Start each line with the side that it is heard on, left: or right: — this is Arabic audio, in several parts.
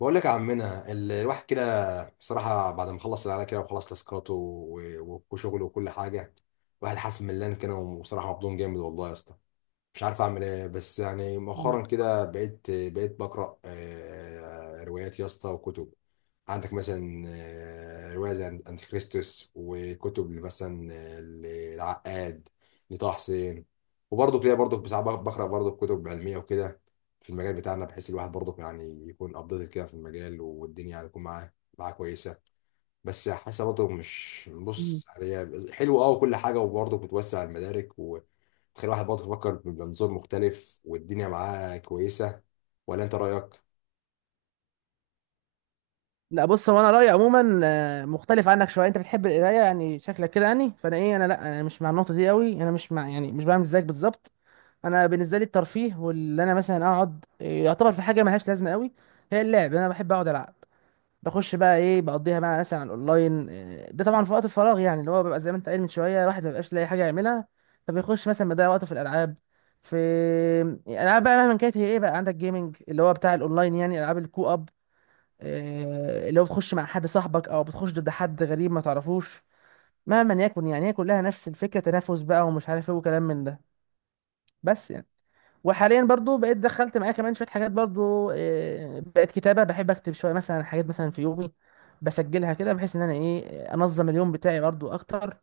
left: بقول لك يا عمنا، الواحد كده بصراحة، بعد ما خلص العيال كده وخلص تاسكاته وشغله وكل حاجة، الواحد حاسس ملان كده، وبصراحة مبدون جامد والله يا اسطى. مش عارف اعمل ايه، بس يعني
right: مم.
left: مؤخرا كده بقيت بقرا، روايات يا اسطى وكتب. عندك مثلا روايه زي انتيخريستوس، وكتب مثلا للعقاد، لطه حسين. وبرضه كده برضه ساعات بقرا برضه كتب علميه وكده في المجال بتاعنا، بحيث الواحد برضه يعني يكون ابديتد كده في المجال، والدنيا يعني تكون معاه كويسه. بس حاسه برضه، مش،
right: مم.
left: بص، هي حلو اه وكل حاجه، وبرضه بتوسع المدارك وتخلي الواحد برضه يفكر بمنظور مختلف، والدنيا معاه كويسه، ولا انت رايك؟
right: لا، بص، هو انا رايي عموما مختلف عنك شويه. انت بتحب القرايه، يعني شكلك كده. يعني فانا ايه انا لا انا مش مع النقطه دي قوي، انا مش مع، يعني مش بعمل زيك بالظبط. انا بالنسبه لي الترفيه، واللي انا مثلا اقعد يعتبر في حاجه ملهاش لازمه قوي. هي اللعب، انا بحب اقعد العب، بخش بقى بقضيها بقى مثلا على الاونلاين، ده طبعا في وقت الفراغ، يعني اللي هو بيبقى زي ما انت قايل من شويه، الواحد ما بيبقاش لاقي حاجه يعملها، فبيخش مثلا بيضيع وقته في الالعاب. في، يعني العاب بقى مهما كانت، هي ايه بقى، عندك جيمنج، اللي هو بتاع الاونلاين، يعني العاب الكو اب. لو بتخش مع حد صاحبك او بتخش ضد حد غريب ما تعرفوش، مهما يكن يعني، هي كلها نفس الفكره، تنافس بقى ومش عارف ايه، وكلام من ده. بس يعني، وحاليا برضو بقيت دخلت معايا كمان شويه حاجات برضو، بقت كتابه. بحب اكتب شويه مثلا حاجات مثلا في يومي، بسجلها كده بحيث ان انا انظم اليوم بتاعي برضو اكتر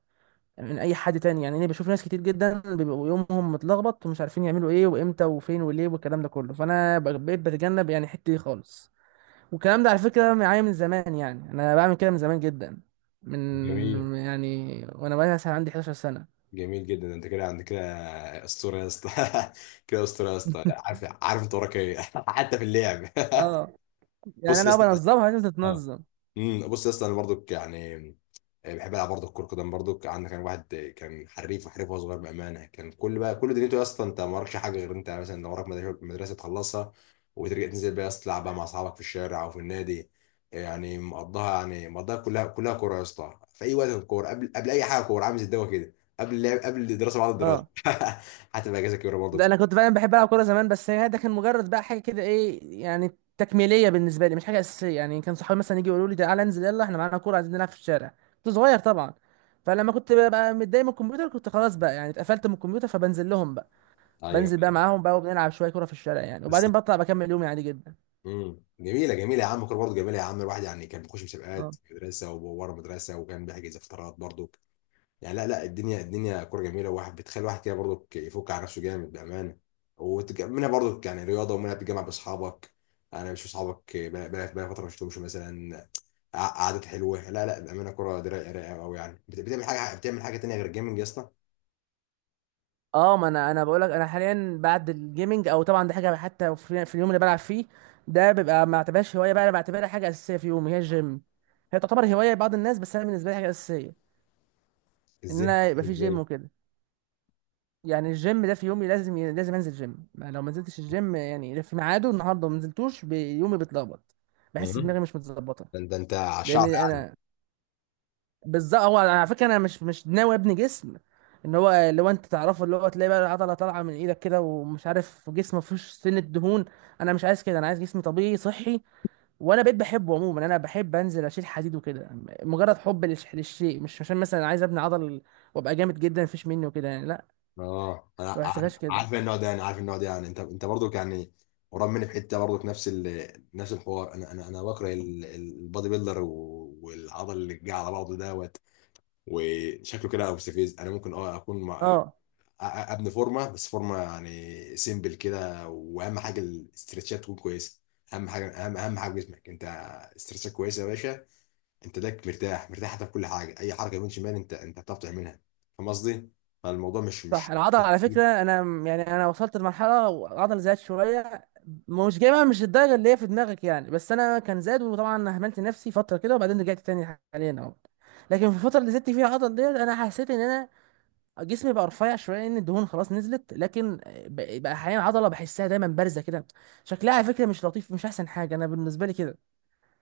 right: من اي حد تاني. يعني انا بشوف ناس كتير جدا بيبقوا يومهم متلخبط ومش عارفين يعملوا ايه وامتى وفين وليه والكلام ده كله، فانا بقيت بتجنب يعني الحته دي خالص. والكلام ده على فكرة معايا من زمان، يعني أنا بعمل كده من زمان جدا،
left: جميل،
right: من يعني وأنا بقى مثلا عندي 11 سنة.
left: جميل جدا، انت كده عندك كده اسطوره يا اسطى. كده اسطوره يا اسطى. لا، عارف عارف انت وراك ايه حتى في اللعب.
right: اه، يعني
left: بص يا
right: أنا
left: اسطى.
right: بنظمها، لازم
left: اه.
right: تتنظم.
left: بص يا اسطى، انا برضو يعني بحب العب برضه كرة قدم. برضه عندك كان واحد كان حريف وحريف وهو صغير، بامانه كان كل دنيته يا اسطى. انت ما وراكش حاجه غير انت، مثلا لو وراك مدرسة تخلصها وترجع تنزل بقى يا اسطى تلعب بقى مع اصحابك في الشارع او في النادي. يعني مقضاها، يعني مقضاها كلها كلها كوره يا اسطى في اي وقت. الكوره قبل اي حاجه، كوره، عامل زي الدواء كده، قبل اللعب، قبل الدراسه، بعد الدراسه.
right: اه،
left: حتى بقى اجازه كبيره
right: ده
left: برضه.
right: أنا كنت فعلا بحب ألعب كورة زمان، بس هي ده كان مجرد بقى حاجة كده، إيه يعني، تكميلية بالنسبة لي، مش حاجة أساسية. يعني كان صحابي مثلا يجي يقولوا لي تعالى انزل يلا، إحنا معانا كورة عايزين نلعب في الشارع. كنت صغير طبعا، فلما كنت بقى متضايق من الكمبيوتر، كنت خلاص بقى، يعني اتقفلت من الكمبيوتر، فبنزل لهم بقى،
left: ايوه،
right: بنزل بقى
left: ايوه.
right: معاهم بقى وبنلعب شوية كورة في الشارع يعني.
left: بس
right: وبعدين بطلع بكمل يومي عادي جدا.
left: جميله، جميله يا عم، الكوره برضه جميله يا عم. الواحد يعني كان بيخش مسابقات
right: اه.
left: في المدرسه وورا المدرسه، وكان بيحجز فترات برضه يعني. لا، لا، الدنيا، الدنيا كوره جميله، وواحد بتخلي واحد كده برضو يفك على نفسه جامد بامانه. منها برضو يعني رياضه، ومنها بتجمع باصحابك. انا، مش اصحابك بقى بقى فتره ما شفتهمش مثلا. قعدات حلوه. لا، لا، بامانه، كوره دي رايقه، رايقه قوي يعني. بتعمل حاجه، بتعمل حاجه تانيه غير الجيمنج يا اسطى.
right: اه، ما انا بقول لك. انا حاليا بعد الجيمنج، او طبعا دي حاجه، حتى في اليوم اللي بلعب فيه ده بيبقى ما بعتبرهاش هوايه بقى، انا بعتبرها حاجه اساسيه في يومي، هي الجيم. هي تعتبر هوايه لبعض الناس، بس انا بالنسبه لي حاجه اساسيه ان
left: ازاي؟
right: انا يبقى في
left: ازاي؟
right: جيم وكده. يعني الجيم ده في يومي لازم، لازم انزل جيم، ما لو ما نزلتش الجيم يعني في ميعاده النهارده وما نزلتوش، يومي بيتلخبط،
left: مم.
right: بحس دماغي مش متظبطه.
left: ده انت، ده انت عشان...
right: لان انا، بالظبط هو على فكره انا مش ناوي ابني جسم، ان هو اللي هو انت تعرفه، اللي هو تلاقي بقى العضله طالعه من ايدك كده، ومش عارف، جسم ما فيهوش سنه دهون. انا مش عايز كده، انا عايز جسم طبيعي صحي. وانا بقيت بحبه عموما، انا بحب انزل اشيل حديد وكده، مجرد حب للشيء، مش عشان مثلا عايز ابني عضل وابقى جامد جدا مفيش مني وكده، يعني لا،
left: اه، انا
right: ما بحسبهاش كده.
left: عارف النوع ده، انا عارف النوع ده. يعني انت برضك يعني قريب مني في حته. برضك نفس نفس الحوار. انا، انا بكره البادي بيلدر، والعضل اللي جه على بعضه دوت، وشكله كده مستفز. انا ممكن اكون مع...
right: اه
left: ابني فورمه، بس فورمه يعني سيمبل كده، واهم حاجه الاسترتشات تكون كويسه. اهم حاجه، اهم حاجه في جسمك انت، استرتشات كويسه يا باشا. انت ده مرتاح، مرتاح حتى في كل حاجه، اي حركه يمين شمال انت بتعرف تعملها. فاهم قصدي؟ فالموضوع مش
right: صح،
left: مش
right: العضله على فكره انا يعني انا وصلت لمرحله العضله زادت شويه، مش جايبها مش الدرجه اللي هي في دماغك يعني، بس انا كان زاد، وطبعا اهملت نفسي فتره كده وبعدين رجعت تاني حاليا اهو. لكن في الفتره اللي زدت فيها العضله ديت انا حسيت ان انا جسمي بقى رفيع شويه، ان الدهون خلاص نزلت، لكن بقى احيانا العضله بحسها دايما بارزه كده. شكلها على فكره مش لطيف، مش احسن حاجه انا بالنسبه لي كده،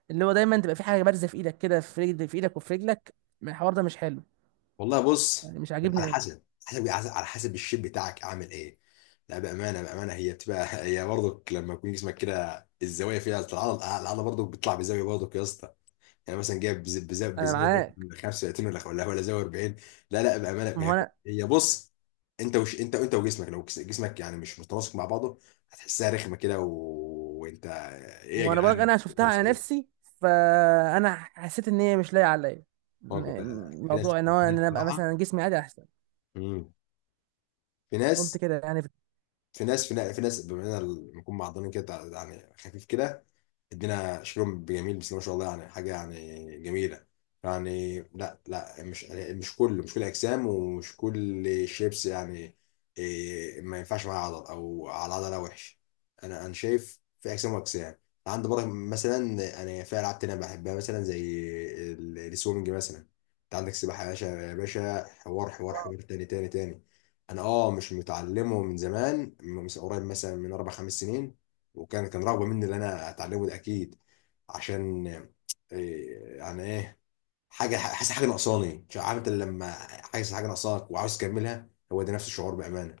right: اللي هو دايما تبقى في حاجه بارزه في ايدك كده، في رجل، في ايدك وفي رجلك. الحوار ده مش حلو
left: والله بص،
right: يعني، مش
left: على
right: عاجبني قوي.
left: حسب حسب على حسب الشيب بتاعك اعمل ايه. لا، بامانه، بامانه هي بتبقى هي برضك لما يكون جسمك كده، الزوايا فيها العضله، برضك بتطلع بزاويه برضك يا اسطى. يعني مثلا جايب
right: انا
left: بزاويه
right: معاك،
left: 35، ولا زاويه 40. لا، لا، بامانه،
right: ما هو
left: هي،
right: انا،
left: هي بص، انت وش انت وجسمك، لو جسمك يعني مش متناسق مع بعضه هتحسها رخمه كده، وانت، ايه يا
right: ما انا بقولك
left: جدعان.
right: انا شفتها على نفسي، فانا حسيت ان هي مش لايقه عليا،
left: لا، لا، لا، في ناس،
right: موضوع ان
left: في
right: هو
left: ناس
right: ان انا ابقى
left: بصراحه.
right: مثلا جسمي عادي احسن،
left: مم. في
right: قلت
left: ناس،
right: كده يعني.
left: في ناس بما اننا بنكون معضلين كده، يعني خفيف كده، ادينا شكلهم بجميل، بس ما شاء الله يعني حاجه يعني جميله. يعني لا، لا، مش، كله مش كل اجسام، ومش كل شيبس يعني إيه، ما ينفعش معاه عضل او على عضله وحش. انا شايف في اجسام واجسام. عندي برضه مثلا، انا في العاب تانية بحبها مثلا زي السويمنج مثلا. انت عندك سباحه يا باشا، يا باشا، حوار، حوار، حوار تاني، تاني، تاني. انا مش متعلمه من زمان، من قريب مثلا من اربع خمس سنين، وكان رغبه مني ان انا اتعلمه ده اكيد، عشان إيه، يعني ايه. حاجه، حاسس حاجه ناقصاني. مش عارف، انت لما حاسس حاجه ناقصاك وعاوز تكملها هو ده نفس الشعور بامانه.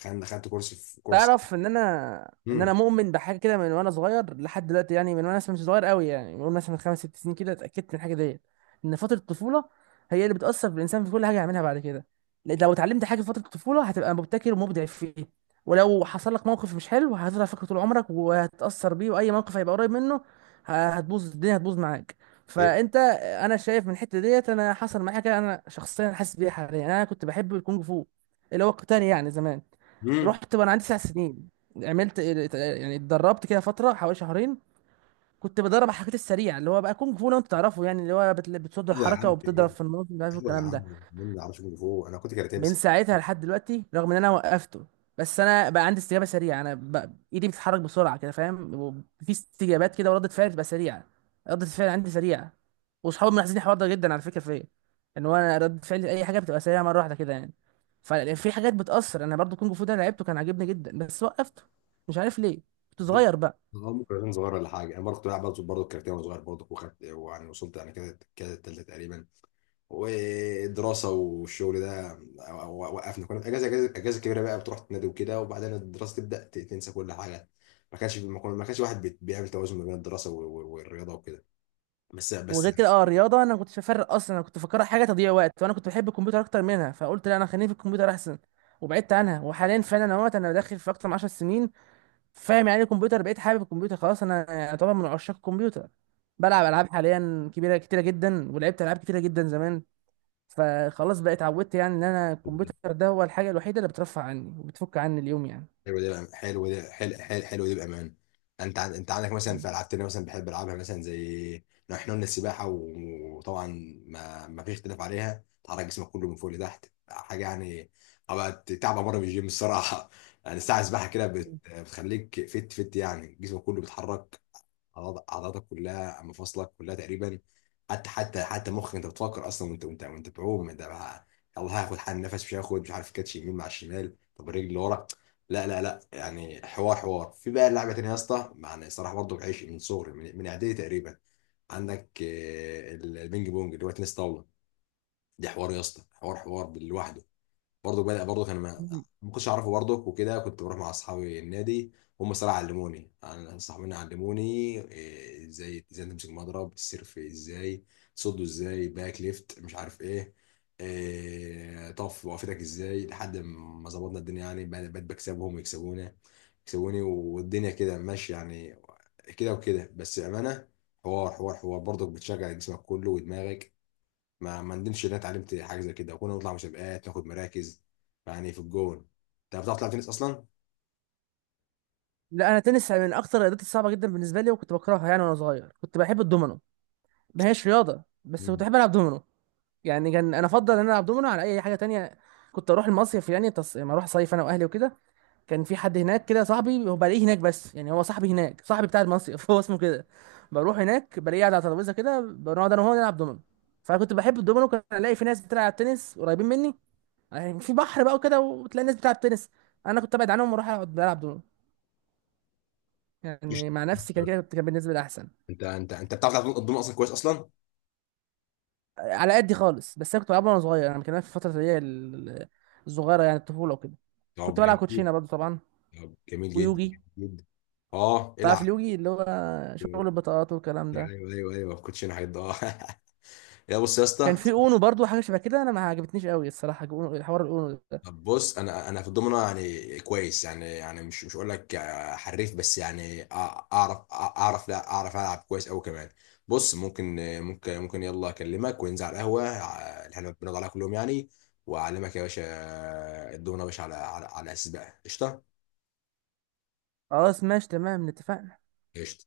left: خدت كورس، في كورس.
right: تعرف ان انا،
left: امم.
right: مؤمن بحاجه كده من وانا صغير لحد دلوقتي، يعني من وانا مثلا مش صغير قوي، يعني من مثلا من خمس ست سنين كده اتاكدت من الحاجه ديت، ان فتره الطفوله هي اللي بتاثر في الانسان في كل حاجه يعملها بعد كده. لأن لو اتعلمت حاجه في فتره الطفوله هتبقى مبتكر ومبدع فيه، ولو حصل لك موقف مش حلو، هتفضل فاكره طول عمرك وهتتاثر بيه، واي موقف هيبقى قريب منه هتبوظ الدنيا، هتبوظ معاك.
left: ايه.
right: فانت، انا شايف من الحته ديت انا حصل معايا كده، انا شخصيا حاسس بيها حاليا. انا كنت بحب الكونج فو، اللي هو القتال يعني زمان،
left: امم.
right: رحت وانا عندي 9 سنين، عملت يعني اتدربت كده فتره حوالي شهرين. كنت بدرب على الحاجات السريعه، اللي هو بقى كونج فو لو انت تعرفه، يعني اللي هو بتصد
left: ايوه يا
right: الحركه
left: عم، إيه؟
right: وبتضرب في النص، مش عارف
left: ايوه يا
right: الكلام ده.
left: عم، مين ما يعرفش كونغ فو، انا كنت كاراتيه
right: من
left: بس.
right: ساعتها لحد دلوقتي، رغم ان انا وقفته، بس انا بقى عندي استجابه سريعه، انا بقى ايدي بتتحرك بسرعه كده، فاهم، وفي استجابات كده، وردة فعل بتبقى سريعه، ردة الفعل عندي سريعه. واصحابي ملاحظين الحوار ده جدا على فكره فيا، ان هو انا ردة فعلي اي حاجه بتبقى سريعه مره واحده كده يعني. ففي حاجات بتاثر، انا برضو كونج فو ده لعبته كان عاجبني جدا، بس وقفته، مش عارف ليه، كنت
left: بص،
right: صغير بقى.
left: اه، ممكن كان صغير ولا حاجه، انا برضه كنت بلعب برضه كاراتيه وانا صغير برضه، وخدت ويعني وصلت يعني كده، كده التالتة تقريبا، ودراسه والشغل ده، وقفنا، كنا في اجازه، اجازه كبيره بقى، بتروح تنادي وكده، وبعدين الدراسه تبدا تنسى كل حاجه. ما كانش واحد بيعمل توازن ما بين الدراسه والرياضه وكده. بس
right: وغير كده، اه الرياضه انا كنت بفرق اصلا، انا كنت فاكرها حاجه تضييع وقت، وانا كنت بحب الكمبيوتر اكتر منها، فقلت لا انا خليني في الكمبيوتر احسن، وبعدت عنها. وحاليا فعلا انا وقت انا داخل في اكتر من 10 سنين، فاهم يعني إيه الكمبيوتر، بقيت حابب الكمبيوتر خلاص، انا يعني طبعا من عشاق الكمبيوتر. بلعب العاب حاليا كبيره كتيره جدا، ولعبت العاب كتيره جدا زمان، فخلاص بقيت اتعودت يعني ان انا الكمبيوتر ده هو الحاجه الوحيده اللي بترفع عني وبتفك عني اليوم يعني.
left: حلو ده، حلو ده، حلو ده بامان. انت انت عندك مثلا
right: مم.
left: في العاب تانية مثلا بحب العبها مثلا زي، لو احنا قلنا السباحه، وطبعا ما فيش اختلاف عليها، تحرك جسمك كله من فوق لتحت، حاجه يعني، ابقى تعب مره في الجيم الصراحه. يعني ساعه سباحه كده بتخليك فت فت، يعني جسمك كله بيتحرك، اعضاءك كلها، مفاصلك كلها تقريبا. حتى، حتى مخك انت بتفكر اصلا وانت، وانت بعوم انت بقى، يلا هاخد حال نفس، مش هاخد، مش عارف كاتش يمين مع الشمال، طب الرجل اللي ورا. لا، لا، لا، يعني حوار، حوار في بقى لعبه تانيه يا اسطى، يعني الصراحه برضه بعيش من صغري، من اعدادي تقريبا. عندك البينج بونج اللي هو تنس طاوله، دي حوار يا اسطى، حوار، حوار لوحده. برضه بدأ برضه كان ما،
right: مم.
left: ما كنتش اعرفه برضه وكده، كنت بروح مع اصحابي النادي، هم الصراحه علموني يعني، صاحبين علموني ازاي، ازاي تمسك مضرب، السيرف ازاي تصده، ازاي باك ليفت، مش عارف ايه، طف وقفتك ازاي، لحد ما ظبطنا الدنيا يعني. بقيت بكسبهم ويكسبونا، يكسبوني، والدنيا كده ماشيه يعني، كده وكده بس امانه، حوار، حوار، حوار برضك بتشجع جسمك كله ودماغك. ما ندمش ان انا اتعلمت حاجه زي كده، وكنا نطلع مسابقات ناخد مراكز يعني في الجون. انت بتعرف تلعب تنس اصلا؟
right: لا، انا تنس من اكتر الرياضات الصعبه جدا بالنسبه لي، وكنت بكرهها يعني. وانا صغير كنت بحب الدومينو، ما هيش رياضة بس كنت
left: مم.
right: بحب ألعب دومينو. يعني كان أنا أفضل إن أنا ألعب دومينو على أي حاجة تانية. كنت أروح المصيف يعني لما أروح صيف أنا وأهلي وكده، كان في حد هناك كده صاحبي، هو بلاقيه هناك بس يعني هو صاحبي هناك، صاحبي بتاع المصيف هو اسمه كده. بروح هناك بلاقيه قاعد على ترابيزة كده، بنقعد أنا وهو نلعب دومينو. فكنت بحب الدومينو، كان ألاقي في ناس بتلعب تنس قريبين مني، يعني في بحر بقى وكده وتلاقي الناس بتلعب تنس، أنا كنت أبعد عنهم وأروح أقعد ألعب دومينو
left: مش
right: يعني مع
left: مش
right: نفسي. كان
left: عارف.
right: كده، كان بالنسبة لي أحسن.
left: انت، انت بتعرف تلعب الدومنه اصلا كويس اصلا؟
right: على قدي خالص، بس انا كنت بلعبها وانا صغير، انا كان في الفتره اللي هي الصغيره، يعني الطفوله وكده.
left: طب
right: كنت بلعب
left: جميل.
right: كوتشينه برضو طبعا،
left: طب جميل جدا،
right: ويوجي.
left: جميل جدا. اه
right: تعرف
left: العب.
right: اليوجي اللي هو شغل البطاقات والكلام ده.
left: ايوه، ايوه، ايوه، ما كنتش انا حد، اه. يا بص يا
right: كان
left: اسطى.
right: في اونو برضو، حاجه شبه كده، انا ما عجبتنيش قوي الصراحه اونو، حوار الاونو ده.
left: طب بص، انا في الضمنه يعني كويس، يعني مش اقول لك حريف، بس يعني اعرف، اعرف، لا اعرف العب كويس قوي كمان. بص، ممكن، ممكن يلا اكلمك وننزل على القهوه اللي احنا بنقعد عليها كل يوم يعني، واعلمك يا باشا الضمنه يا باشا، على، على اساس بقى، قشطه.
right: خلاص ماشي، تمام اتفقنا.
left: قشطه.